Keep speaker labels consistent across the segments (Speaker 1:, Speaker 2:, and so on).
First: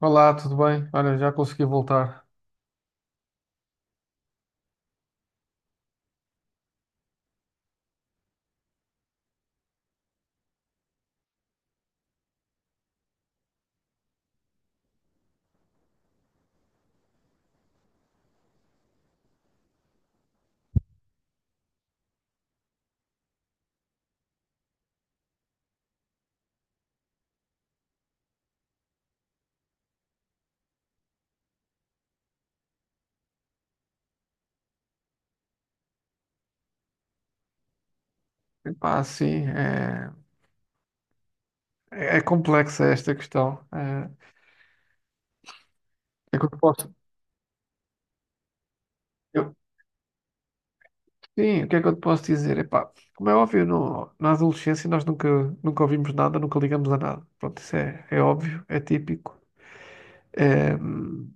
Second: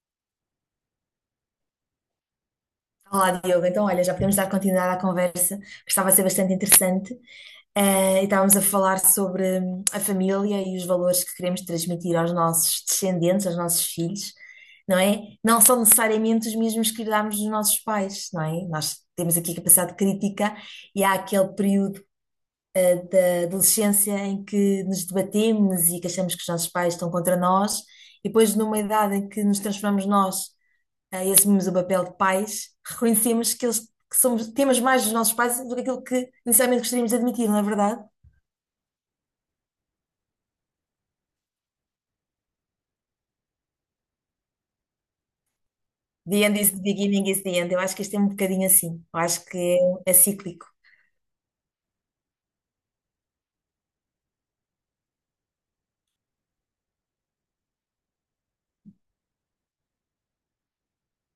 Speaker 1: Olá, tudo bem? Olha, já consegui voltar.
Speaker 2: Olá, Diogo. Então, olha, já podemos dar continuidade à conversa, que estava a ser bastante interessante. E estávamos a falar sobre a família e os valores que queremos transmitir aos nossos descendentes, aos nossos filhos, não é? Não são necessariamente os mesmos que herdámos dos nossos pais, não é? Nós temos aqui capacidade crítica e há aquele período, da adolescência em que nos debatemos e que achamos que os nossos pais estão contra nós, e depois, numa idade em que nos transformamos nós, e assumimos o papel de pais, reconhecemos que, eles, que somos, temos mais dos nossos pais do que aquilo que inicialmente gostaríamos de admitir, não é verdade?
Speaker 1: Epá, sim, é complexa esta questão. É, o que é que
Speaker 2: The
Speaker 1: eu te
Speaker 2: end is the
Speaker 1: posso,
Speaker 2: beginning is the end. Eu acho que isto é um bocadinho assim. Eu acho
Speaker 1: eu-
Speaker 2: que é, é cíclico.
Speaker 1: sim, o que é que eu te posso dizer? Epá, como é óbvio, na adolescência nós nunca, nunca ouvimos nada, nunca ligamos a nada. Pronto, é óbvio, é típico. É,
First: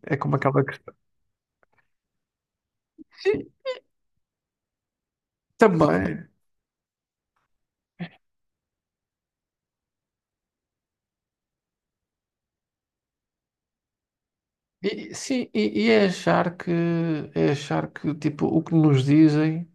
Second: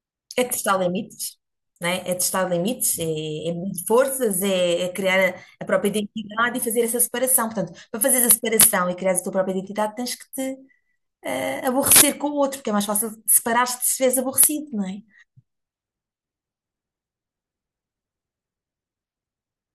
Speaker 1: é como
Speaker 2: É
Speaker 1: aquela
Speaker 2: testar
Speaker 1: questão.
Speaker 2: limites, não é? É testar limites, é,
Speaker 1: Sim,
Speaker 2: é medir forças, é, é criar a própria
Speaker 1: também.
Speaker 2: identidade e fazer essa separação. Portanto, para fazer a separação e criar a tua própria identidade, tens que te aborrecer com o outro, porque é mais fácil separar-te se estiveres aborrecido, não é?
Speaker 1: E é achar é achar que, tipo, o que nos dizem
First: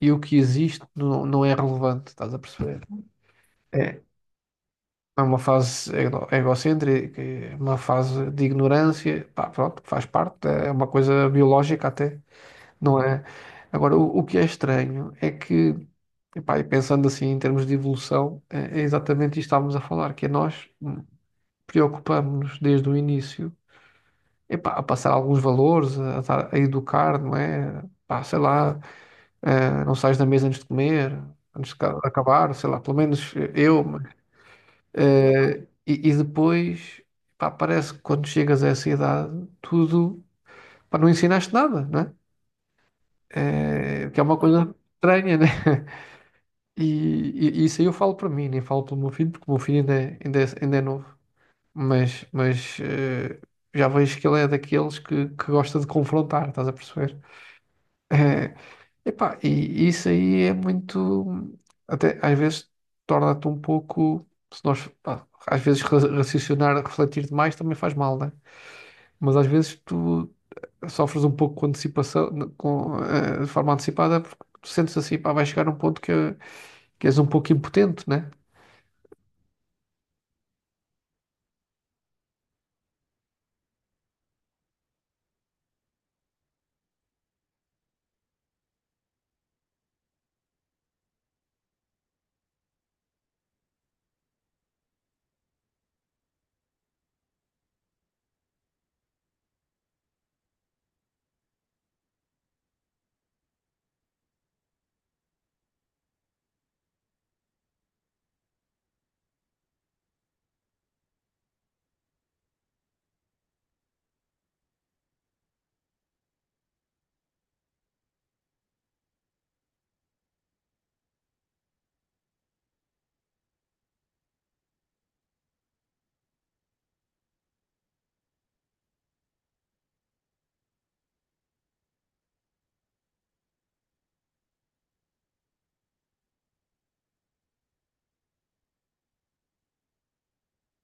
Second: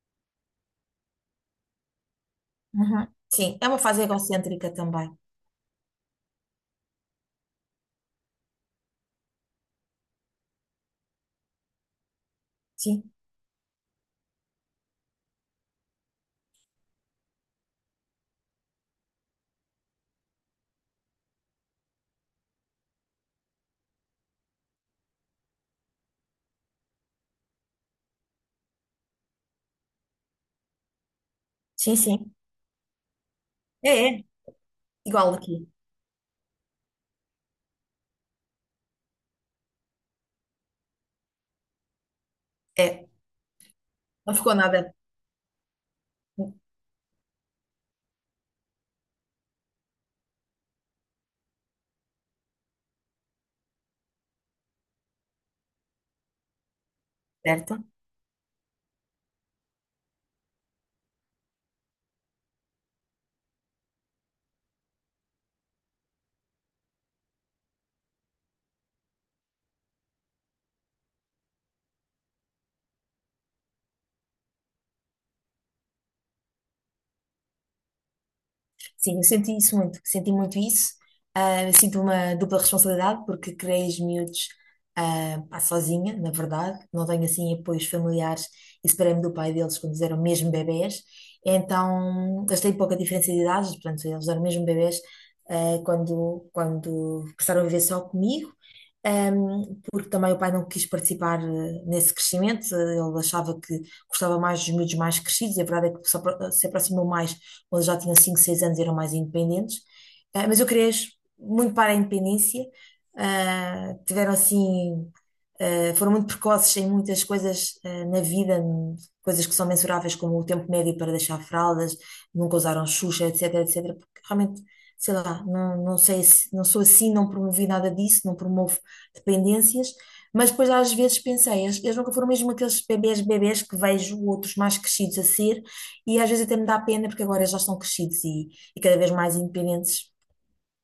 Speaker 1: e o que existe não, não é relevante, estás a perceber?
Speaker 2: Uhum. Sim, é uma
Speaker 1: É,
Speaker 2: fase egocêntrica também.
Speaker 1: É uma fase egocêntrica, é uma fase de ignorância, pá, pronto, faz parte, é uma coisa biológica até, não
Speaker 2: Sim.
Speaker 1: é? Agora, o que é estranho é que, epá, e pensando assim em termos de evolução, é exatamente isto que estávamos a falar, que é nós preocupamos-nos desde o início, epá, a passar alguns valores, a educar, não é? Pá, sei lá, não sais da mesa antes de comer, antes de
Speaker 2: Sim, sim.
Speaker 1: acabar, sei lá, pelo menos eu,
Speaker 2: É, é. Igual
Speaker 1: eh,
Speaker 2: aqui.
Speaker 1: e depois, pá, parece que quando chegas a essa idade, tudo, pá, não ensinaste nada, não é?
Speaker 2: É.
Speaker 1: Que é
Speaker 2: Não
Speaker 1: uma
Speaker 2: ficou
Speaker 1: coisa
Speaker 2: nada
Speaker 1: estranha, né? E, isso aí eu falo para mim, nem falo pelo meu filho, porque o meu filho ainda é novo. Mas já vejo que ele é daqueles que gosta de confrontar, estás a perceber?
Speaker 2: certo.
Speaker 1: Eh, e isso aí é muito. Até às vezes torna-te um pouco. Se nós, pá, às vezes raciocinar, refletir demais também faz mal, né? Mas às vezes tu sofres um pouco com antecipação, de forma antecipada, porque tu sentes assim, pá, vai chegar um ponto que és um pouco impotente, né?
Speaker 2: Sim, eu senti isso muito, senti muito isso. Ah, eu sinto uma dupla responsabilidade porque criei os miúdos, pá, sozinha, na verdade. Não tenho assim apoios familiares e separei-me do pai deles quando eles eram mesmo bebés. Então, eles têm pouca diferença de idades, portanto, eles eram mesmo bebés quando, quando passaram a viver só comigo. Porque também o pai não quis participar nesse crescimento, ele achava que gostava mais dos miúdos mais crescidos, e a verdade é que se aproximou mais ou eles já tinham 5 6 anos e eram mais independentes. Ah, mas eu criei muito para a independência. Ah, tiveram assim, foram muito precoces em muitas coisas, na vida, coisas que são mensuráveis, como o tempo médio para deixar fraldas, nunca usaram Xuxa, etc, etc, porque realmente. Sei lá, não, não sei, não sou assim, não promovi nada disso, não promovo dependências, mas depois às vezes pensei, eles nunca foram mesmo aqueles bebés bebés que vejo outros mais crescidos a ser, e às vezes até me dá pena porque agora já são crescidos e cada vez mais independentes,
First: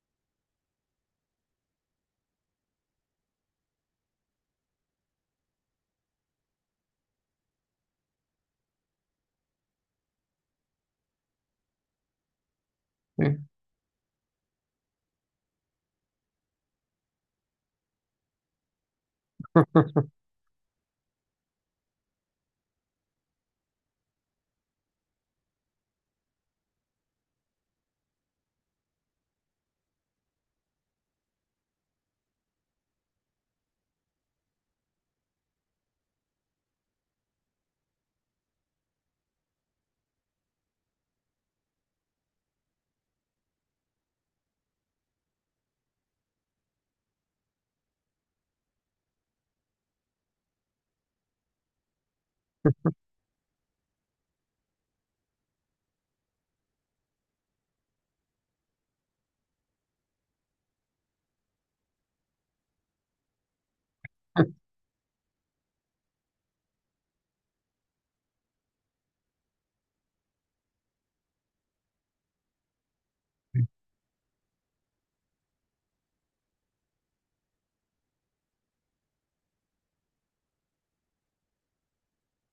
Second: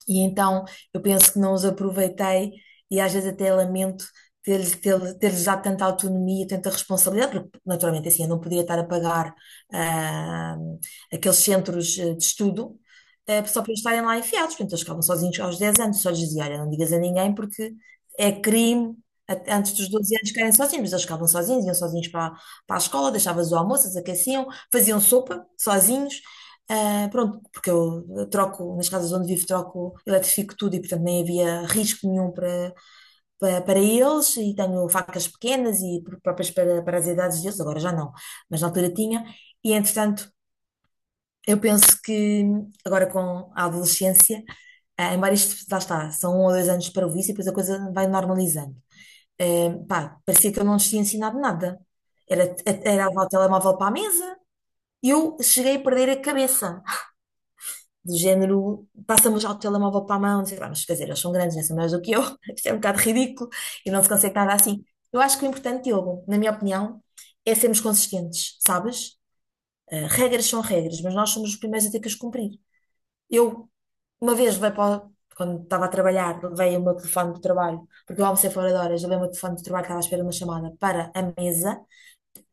Speaker 2: e então eu penso que não os aproveitei, e às vezes até lamento ter-lhes dado tanta autonomia, tanta responsabilidade, porque naturalmente assim eu não podia estar a pagar, ah, aqueles centros, de estudo,
Speaker 1: É.
Speaker 2: só para eles estarem lá enfiados. Portanto, eles ficavam sozinhos aos 10 anos, só lhes dizia, olha, não digas a ninguém porque é crime. Antes dos 12 anos ficarem sozinhos, mas eles ficavam sozinhos, iam sozinhos para a escola, deixavas o almoço, eles aqueciam, faziam sopa sozinhos. Pronto, porque eu troco, nas casas onde vivo, troco, eletrifico tudo e, portanto, nem havia risco nenhum para eles. E tenho facas pequenas e próprias para as idades deles, agora já não, mas na altura tinha. E, entretanto, eu penso que agora com a adolescência, embora isto, lá está, são 1 ou 2 anos para o vício e depois a coisa vai normalizando. Eh, pá, parecia que eu não lhes tinha ensinado nada. Era levar o telemóvel para a mesa e eu cheguei a perder a cabeça. Do género, passamos já o telemóvel para a mão, não sei lá, mas quer dizer, eles são grandes, né? São maiores do que eu, isto é um bocado ridículo e não se consegue nada assim. Eu acho que o importante, Diogo, na minha opinião, é sermos consistentes, sabes? Regras são regras, mas nós somos os primeiros a ter que as cumprir. Eu, uma vez, quando estava a trabalhar, levei o meu telefone do trabalho, porque eu almocei fora de horas, levei o meu telefone do trabalho que estava à espera de uma chamada para a mesa.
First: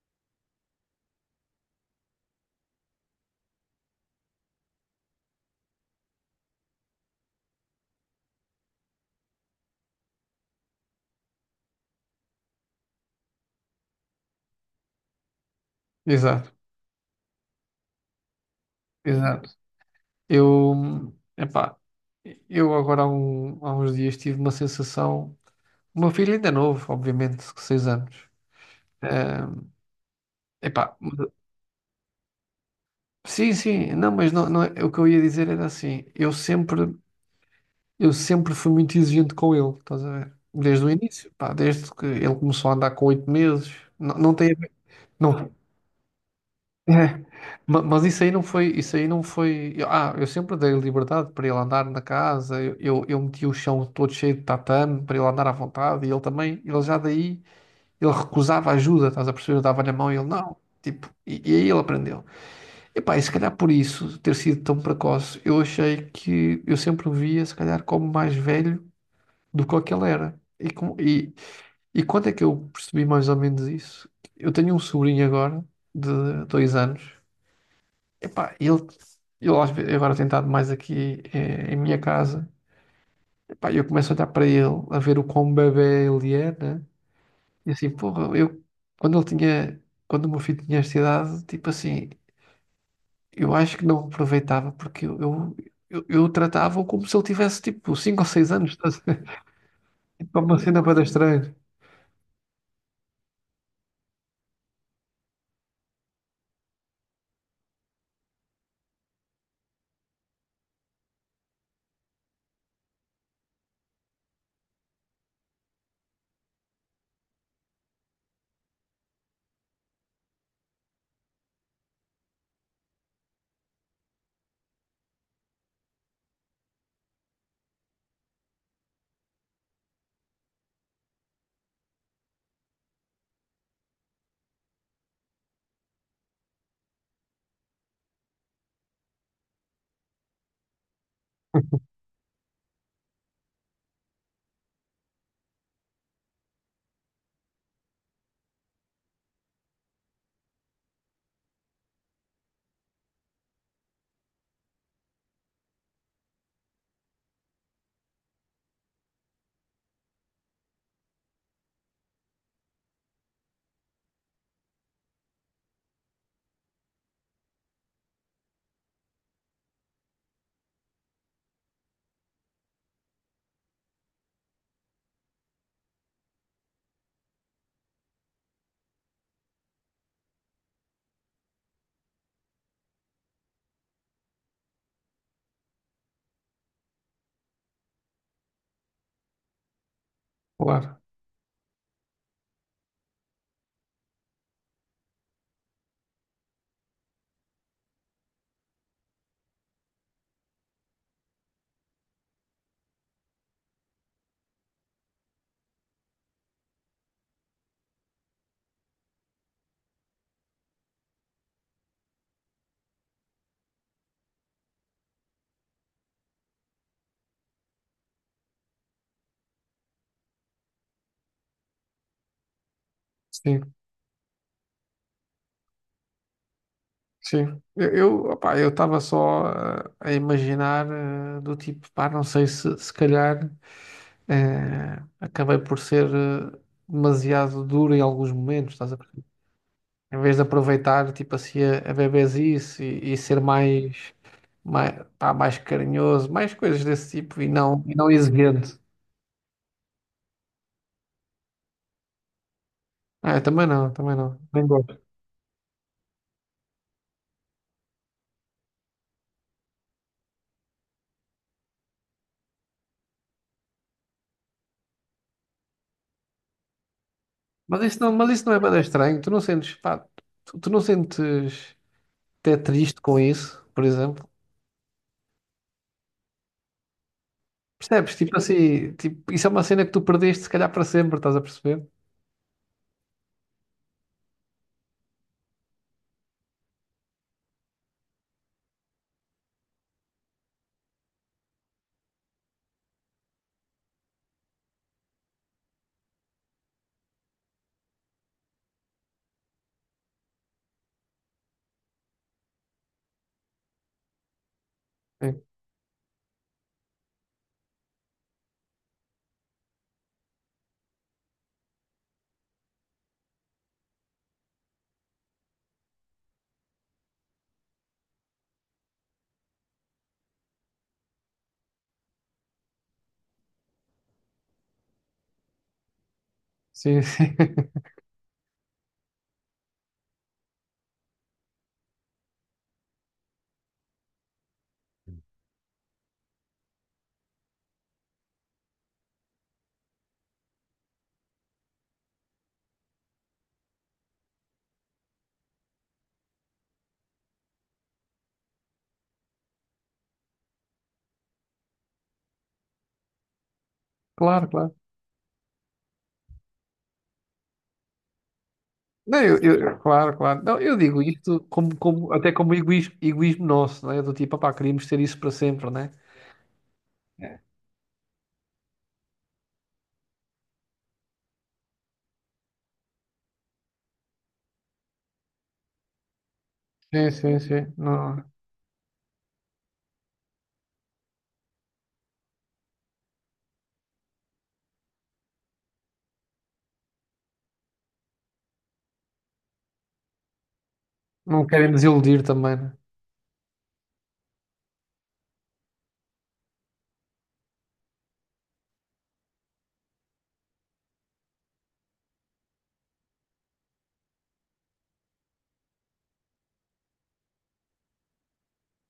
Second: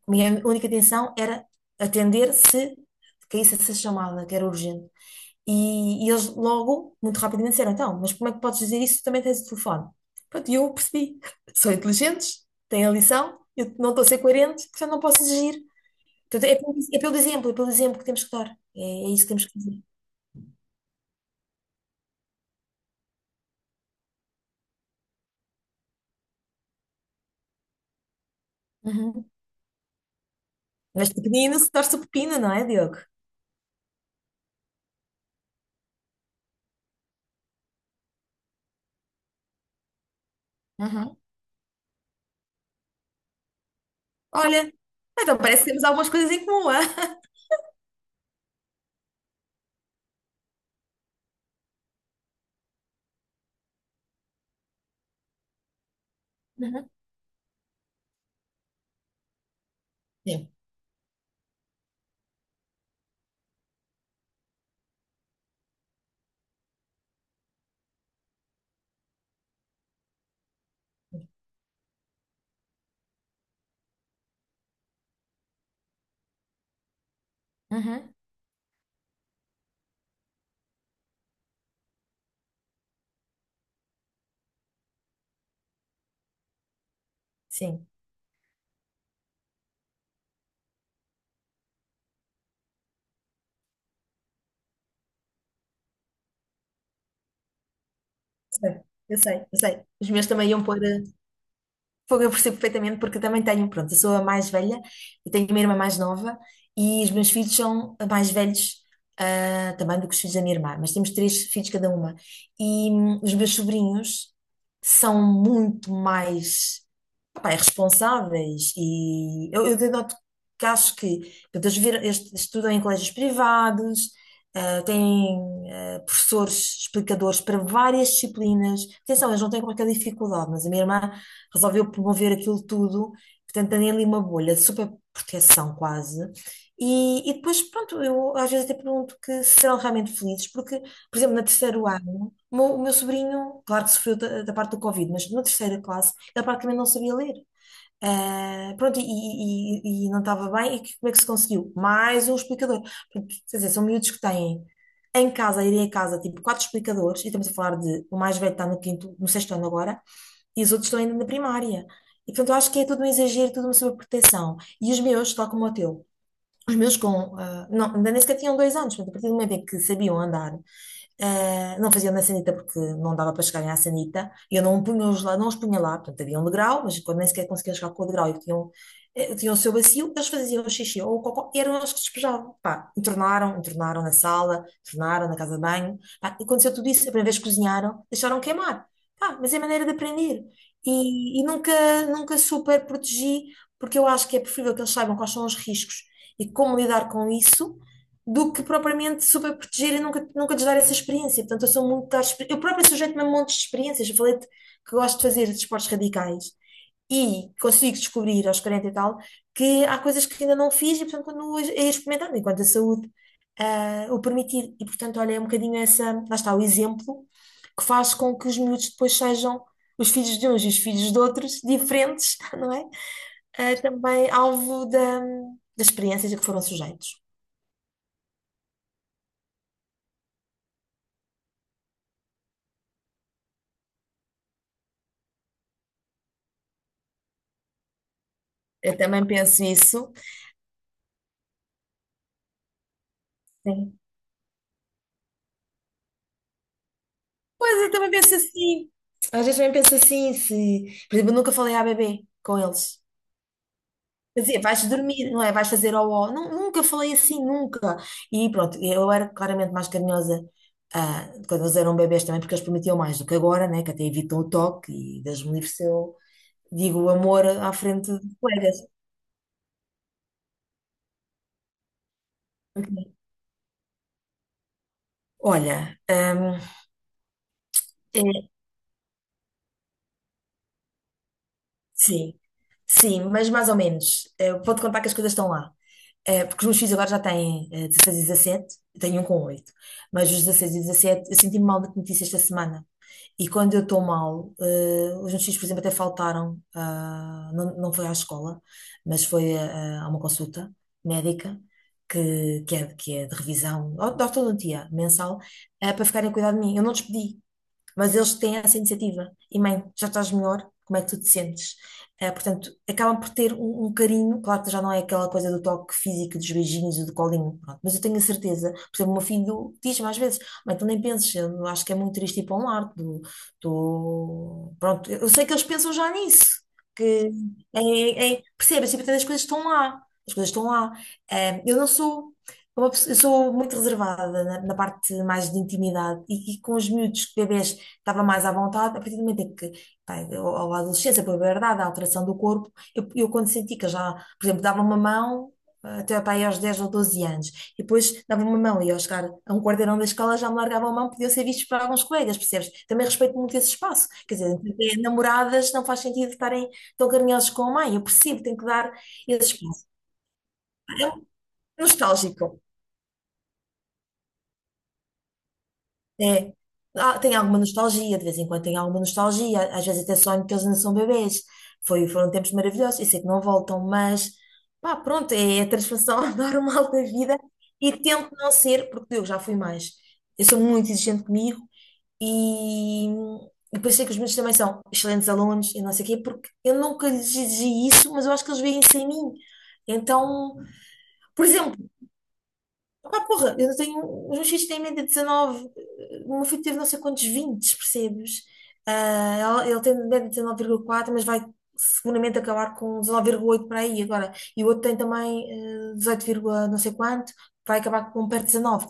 Speaker 2: Minha única intenção era atender se caísse essa chamada, que era urgente. E, eles logo, muito rapidamente, disseram: Então, mas como é que podes dizer isso? Tu também tens o telefone. Pronto, e eu percebi: são inteligentes, têm a lição, eu não estou a ser coerente, portanto não posso exigir. Portanto,
Speaker 1: Exato,
Speaker 2: é, pelo exemplo, é pelo exemplo que temos que dar. É, é isso que temos
Speaker 1: exato.
Speaker 2: que fazer.
Speaker 1: Eu, epá, eu agora há uns dias tive uma sensação. O meu filho ainda é novo, obviamente, 6 anos.
Speaker 2: Uhum.
Speaker 1: Eh, Epá,
Speaker 2: Mas pequenino se torce o pepino, não é, Diogo?
Speaker 1: sim, sim, não, mas não, não é- o que eu ia dizer era assim, eu sempre fui muito exigente com ele, estás a ver? Desde o
Speaker 2: Uhum.
Speaker 1: início, pá, desde que ele começou a andar com 8 meses, não, não tem a
Speaker 2: Olha,
Speaker 1: ver,
Speaker 2: então
Speaker 1: não,
Speaker 2: parece que temos algumas coisas em comum, ah?
Speaker 1: é, mas isso aí não foi, eu sempre dei liberdade para ele andar na casa, eu meti o chão todo cheio de tatame para ele andar à vontade, e ele também, ele
Speaker 2: Uhum.
Speaker 1: já daí, ele recusava ajuda, estás a perceber? Eu dava-lhe a mão e ele,
Speaker 2: Sim.
Speaker 1: não, tipo, e aí ele aprendeu. Epá, e se calhar por isso ter sido tão precoce, eu achei que eu sempre o via, se calhar, como mais velho do que o que ele era. E quando é que eu percebi mais ou menos isso? Eu tenho um sobrinho agora, de 2 anos.
Speaker 2: Uhum.
Speaker 1: Epá, ele às vezes, agora tem estado mais aqui em minha casa. Epá, eu começo a olhar para ele, a ver o quão bebé ele é, né? E
Speaker 2: Sim.
Speaker 1: assim, porra, eu, quando ele tinha, quando o meu filho tinha esta idade, tipo assim. Eu acho que não aproveitava porque eu tratava-o como se ele tivesse tipo 5 ou 6 anos,
Speaker 2: sei,
Speaker 1: estás a
Speaker 2: eu
Speaker 1: ver?
Speaker 2: sei, eu sei. Os meus
Speaker 1: Tipo
Speaker 2: também
Speaker 1: uma
Speaker 2: iam
Speaker 1: cena
Speaker 2: pôr
Speaker 1: para estranha.
Speaker 2: fogo, eu percebo perfeitamente, porque eu também tenho, pronto, eu sou a mais velha, eu tenho uma irmã mais nova e os meus filhos são mais velhos, também do que os filhos da minha irmã, mas temos três filhos cada uma. E os meus sobrinhos são muito mais, pá, é responsáveis. E eu denoto que acho que, portanto, eles estudam em colégios privados, têm professores explicadores para várias disciplinas. Atenção, eles não têm qualquer dificuldade, mas a minha irmã resolveu promover aquilo tudo, portanto, tem ali uma bolha de super proteção quase. E depois, pronto, eu às vezes até pergunto que se serão realmente felizes, porque, por exemplo, na terceiro ano. O meu sobrinho, claro que sofreu da parte do Covid, mas na terceira classe ele praticamente não sabia ler. Ah, pronto, e, e não estava bem. E como é que se conseguiu? Mais um explicador. Portanto, quer dizer, são miúdos que têm em casa, a irem a casa, tipo, quatro explicadores, e estamos a falar de o mais velho está no quinto, no sexto ano agora, e os outros estão ainda na primária. E portanto, eu acho que é tudo um exagero, tudo uma sobreproteção. E os meus, tal como o teu, os meus não, ainda nem sequer tinham 2 anos, portanto, a partir do momento em que sabiam andar. Não fazia na sanita porque não dava para chegarem à sanita. E Eu não os punha lá, portanto havia um degrau, mas quando nem sequer conseguiam chegar com o degrau e tinham o seu bacio, eles faziam o xixi ou o cocó, e eram eles que despejavam. Pá, entornaram, entornaram na sala, entornaram na casa de banho. Pá, e aconteceu tudo isso, a primeira vez que cozinharam, deixaram queimar. Pá, mas é maneira de aprender.
Speaker 1: Claro,
Speaker 2: E nunca, nunca super protegi, porque eu acho que é preferível que eles saibam quais são os riscos e como lidar com isso do que propriamente super proteger e nunca, nunca lhes dar essa experiência. Portanto, eu sou muito. Eu própria sujeito-me a montes de experiências. Eu falei que gosto de fazer desportos radicais e consigo descobrir aos 40 e tal que há coisas que ainda não fiz e, portanto, continuo a ir experimentando enquanto a saúde o permitir. E, portanto, olha, é um bocadinho essa. Lá está o exemplo que faz com que os miúdos depois sejam. Os filhos de uns e os filhos de outros, diferentes, não é?
Speaker 1: sim,
Speaker 2: Ah, também alvo da, das experiências a que foram sujeitos.
Speaker 1: sim. Opá, eu estava só a imaginar do tipo, pá, não sei se se calhar acabei por ser demasiado duro em alguns momentos, estás a
Speaker 2: Eu
Speaker 1: perceber?
Speaker 2: também penso isso.
Speaker 1: Em vez de aproveitar tipo assim a bebezice e ser
Speaker 2: Sim.
Speaker 1: mais, mais, pá, mais carinhoso, mais coisas desse tipo
Speaker 2: Pois eu
Speaker 1: e não
Speaker 2: também penso
Speaker 1: exigente.
Speaker 2: assim. Às vezes também penso assim, se... Por exemplo, eu nunca falei à bebê com eles.
Speaker 1: Ah, eu também não, também não.
Speaker 2: Quer dizer,
Speaker 1: Nem
Speaker 2: vais
Speaker 1: gosto.
Speaker 2: dormir, não é? Vais fazer ó ó. Nunca falei assim, nunca. E pronto, eu era claramente mais carinhosa, quando eles eram bebês também, porque eles prometiam mais do que agora, né? Que até evitam o toque e Deus me livre se eu digo o amor à frente
Speaker 1: Mas
Speaker 2: de
Speaker 1: isso não é
Speaker 2: colegas.
Speaker 1: bem estranho. Tu não sentes, pá, tu não sentes até triste
Speaker 2: Ok.
Speaker 1: com isso, por exemplo.
Speaker 2: Olha,
Speaker 1: Percebes? Tipo
Speaker 2: é,
Speaker 1: assim, tipo, isso é uma cena que tu perdeste se calhar para sempre, estás a perceber?
Speaker 2: sim, sim, mas mais ou menos. Pode contar que as coisas estão lá. Porque os meus filhos agora já têm 16 e 17, eu tenho um com oito, mas os 16 e 17 eu senti-me mal de notícia esta semana. E quando eu estou mal, os meus filhos, por exemplo, até faltaram, não, não foi à escola, mas foi a uma consulta médica, que é de revisão, de ortodontia mensal,
Speaker 1: Sim,
Speaker 2: para ficarem a cuidar de mim. Eu não despedi, mas eles têm essa iniciativa. E mãe, já estás melhor? Como é que tu te sentes? Eh, portanto, acabam por ter um carinho, claro que já não é aquela coisa do toque físico, dos beijinhos e do colinho, pronto, mas eu tenho a certeza, por exemplo, o meu filho diz-me às vezes, mãe, tu nem penses, eu acho que é muito triste ir para um lar, pronto, eu sei que eles pensam já nisso,
Speaker 1: sim,
Speaker 2: que
Speaker 1: sim.
Speaker 2: percebes, tipo, as coisas estão lá, as coisas estão lá. Eu não sou eu sou muito reservada na parte mais de intimidade e, com os miúdos, bebês estava mais à vontade, a partir do momento em que, pá, ou a adolescência, a puberdade, a alteração do corpo, eu quando senti que eu já, por exemplo, dava uma mão até pá, aí aos 10 ou 12 anos, e depois dava uma mão e ao chegar a um quarteirão da escola já me largava a mão, podiam ser vistos por alguns colegas, percebes? Também respeito muito esse espaço, quer
Speaker 1: Claro,
Speaker 2: dizer,
Speaker 1: claro.
Speaker 2: entre namoradas não faz sentido estarem tão carinhosos com a mãe, eu percebo, tenho que dar
Speaker 1: Não,
Speaker 2: esse
Speaker 1: eu-
Speaker 2: espaço.
Speaker 1: Claro, claro. Não, eu digo
Speaker 2: É um
Speaker 1: isto como, até como
Speaker 2: nostálgico.
Speaker 1: egoísmo, egoísmo nosso, não é? Do tipo, opá, queríamos ter isso para sempre, não é?
Speaker 2: É. Ah, tem alguma nostalgia, de vez em quando tem alguma nostalgia, às vezes até sonho que eles ainda são bebês. Foram tempos maravilhosos, eu sei que não voltam, mas pá, pronto, é a transformação normal da
Speaker 1: Sim,
Speaker 2: vida
Speaker 1: sim, sim.
Speaker 2: e
Speaker 1: Não,
Speaker 2: tento não ser, porque eu já fui mais. Eu sou muito exigente comigo e depois sei que os meus também são excelentes alunos e não sei o quê, porque eu nunca lhes exigi isso, mas eu acho que eles veem isso em mim. Então, por
Speaker 1: não querem
Speaker 2: exemplo,
Speaker 1: desiludir também, né?
Speaker 2: porra, eu tenho. Os meus filhos têm em média de 19. O meu filho teve não sei quantos 20, percebes? Ah, ele tem em média 19,4, mas vai seguramente acabar com 19,8 para aí agora. E o outro tem também, 18, vírgula não sei quanto, vai acabar com um perto de 19.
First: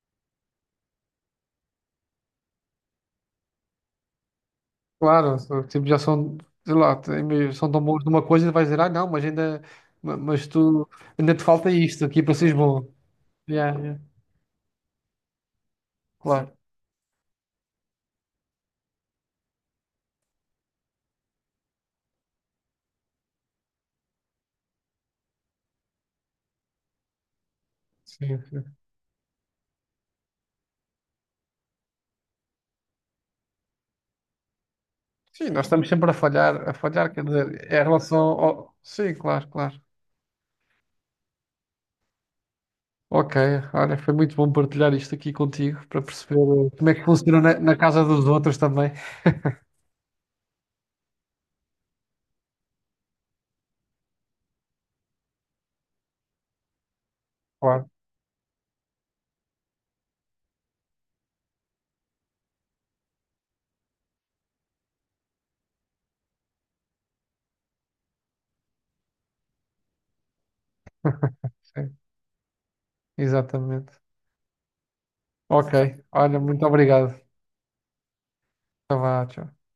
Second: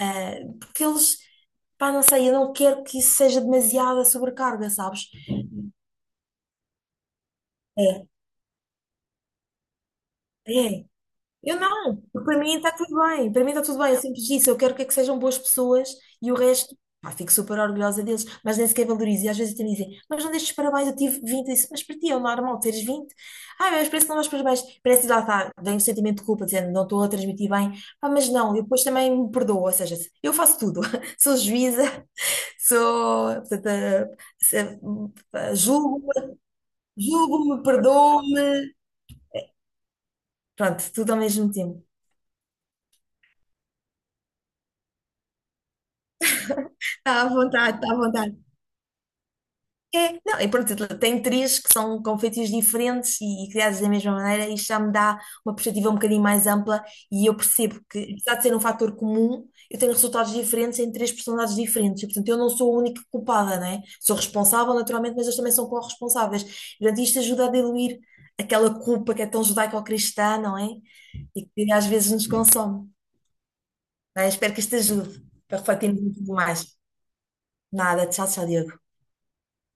Speaker 2: Ah, porque eles. Pá, não sei, eu não quero que isso seja demasiada sobrecarga, sabes?
Speaker 1: Claro, tipo, já são, sei lá, são tão bons
Speaker 2: É,
Speaker 1: numa coisa e vais dizer, ah, não, mas ainda, mas
Speaker 2: é.
Speaker 1: tu, ainda te
Speaker 2: Eu
Speaker 1: falta
Speaker 2: não,
Speaker 1: isto aqui
Speaker 2: porque
Speaker 1: para
Speaker 2: para
Speaker 1: seres
Speaker 2: mim está
Speaker 1: bom.
Speaker 2: tudo bem, para mim está
Speaker 1: Yeah,
Speaker 2: tudo bem,
Speaker 1: yeah,
Speaker 2: eu sempre disse, eu quero que é que sejam boas pessoas e o
Speaker 1: claro.
Speaker 2: resto, pá, fico super orgulhosa deles, mas nem sequer valorizo, e às vezes até me dizem, mas não deixes parabéns, eu tive 20, eu disse, mas para ti é o normal teres 20, mas parece que não dás parabéns, parece que lá está, vem um sentimento de culpa, dizendo, não estou a transmitir bem, mas
Speaker 1: Sim,
Speaker 2: não, eu
Speaker 1: sim.
Speaker 2: depois também me perdoo, ou seja, eu faço tudo, sou juíza, sou, portanto, se-
Speaker 1: Sim,
Speaker 2: eh,
Speaker 1: nós estamos
Speaker 2: julgo,
Speaker 1: sempre a falhar, quer
Speaker 2: julgo-me,
Speaker 1: dizer, é em relação
Speaker 2: perdoo-me,
Speaker 1: ao... Sim, claro, claro.
Speaker 2: pronto, tudo ao mesmo tempo.
Speaker 1: Ok, olha, foi muito bom partilhar isto aqui contigo para perceber eh, como é que
Speaker 2: Está à
Speaker 1: funciona na, na
Speaker 2: vontade, está à
Speaker 1: casa dos
Speaker 2: vontade.
Speaker 1: outros também.
Speaker 2: É, não, e pronto, tem três que são com feitios diferentes e criados da mesma maneira, e isto já me dá uma perspectiva um bocadinho mais ampla e eu percebo
Speaker 1: Claro,
Speaker 2: que, apesar de ser um fator comum, eu tenho resultados diferentes em três personalidades diferentes. E, portanto, eu não sou a única culpada, não é? Sou responsável, naturalmente, mas eles também são corresponsáveis. E, portanto, isto ajuda a diluir aquela culpa que é tão judaico-cristã, não é? E que às
Speaker 1: sim,
Speaker 2: vezes nos consome.
Speaker 1: exatamente.
Speaker 2: Bem, espero que isto ajude para
Speaker 1: Ok,
Speaker 2: refletirmos um bocadinho
Speaker 1: olha, muito
Speaker 2: mais.
Speaker 1: obrigado.
Speaker 2: Nada, tchau, tchau, Diogo.
Speaker 1: Tá vá, tchau.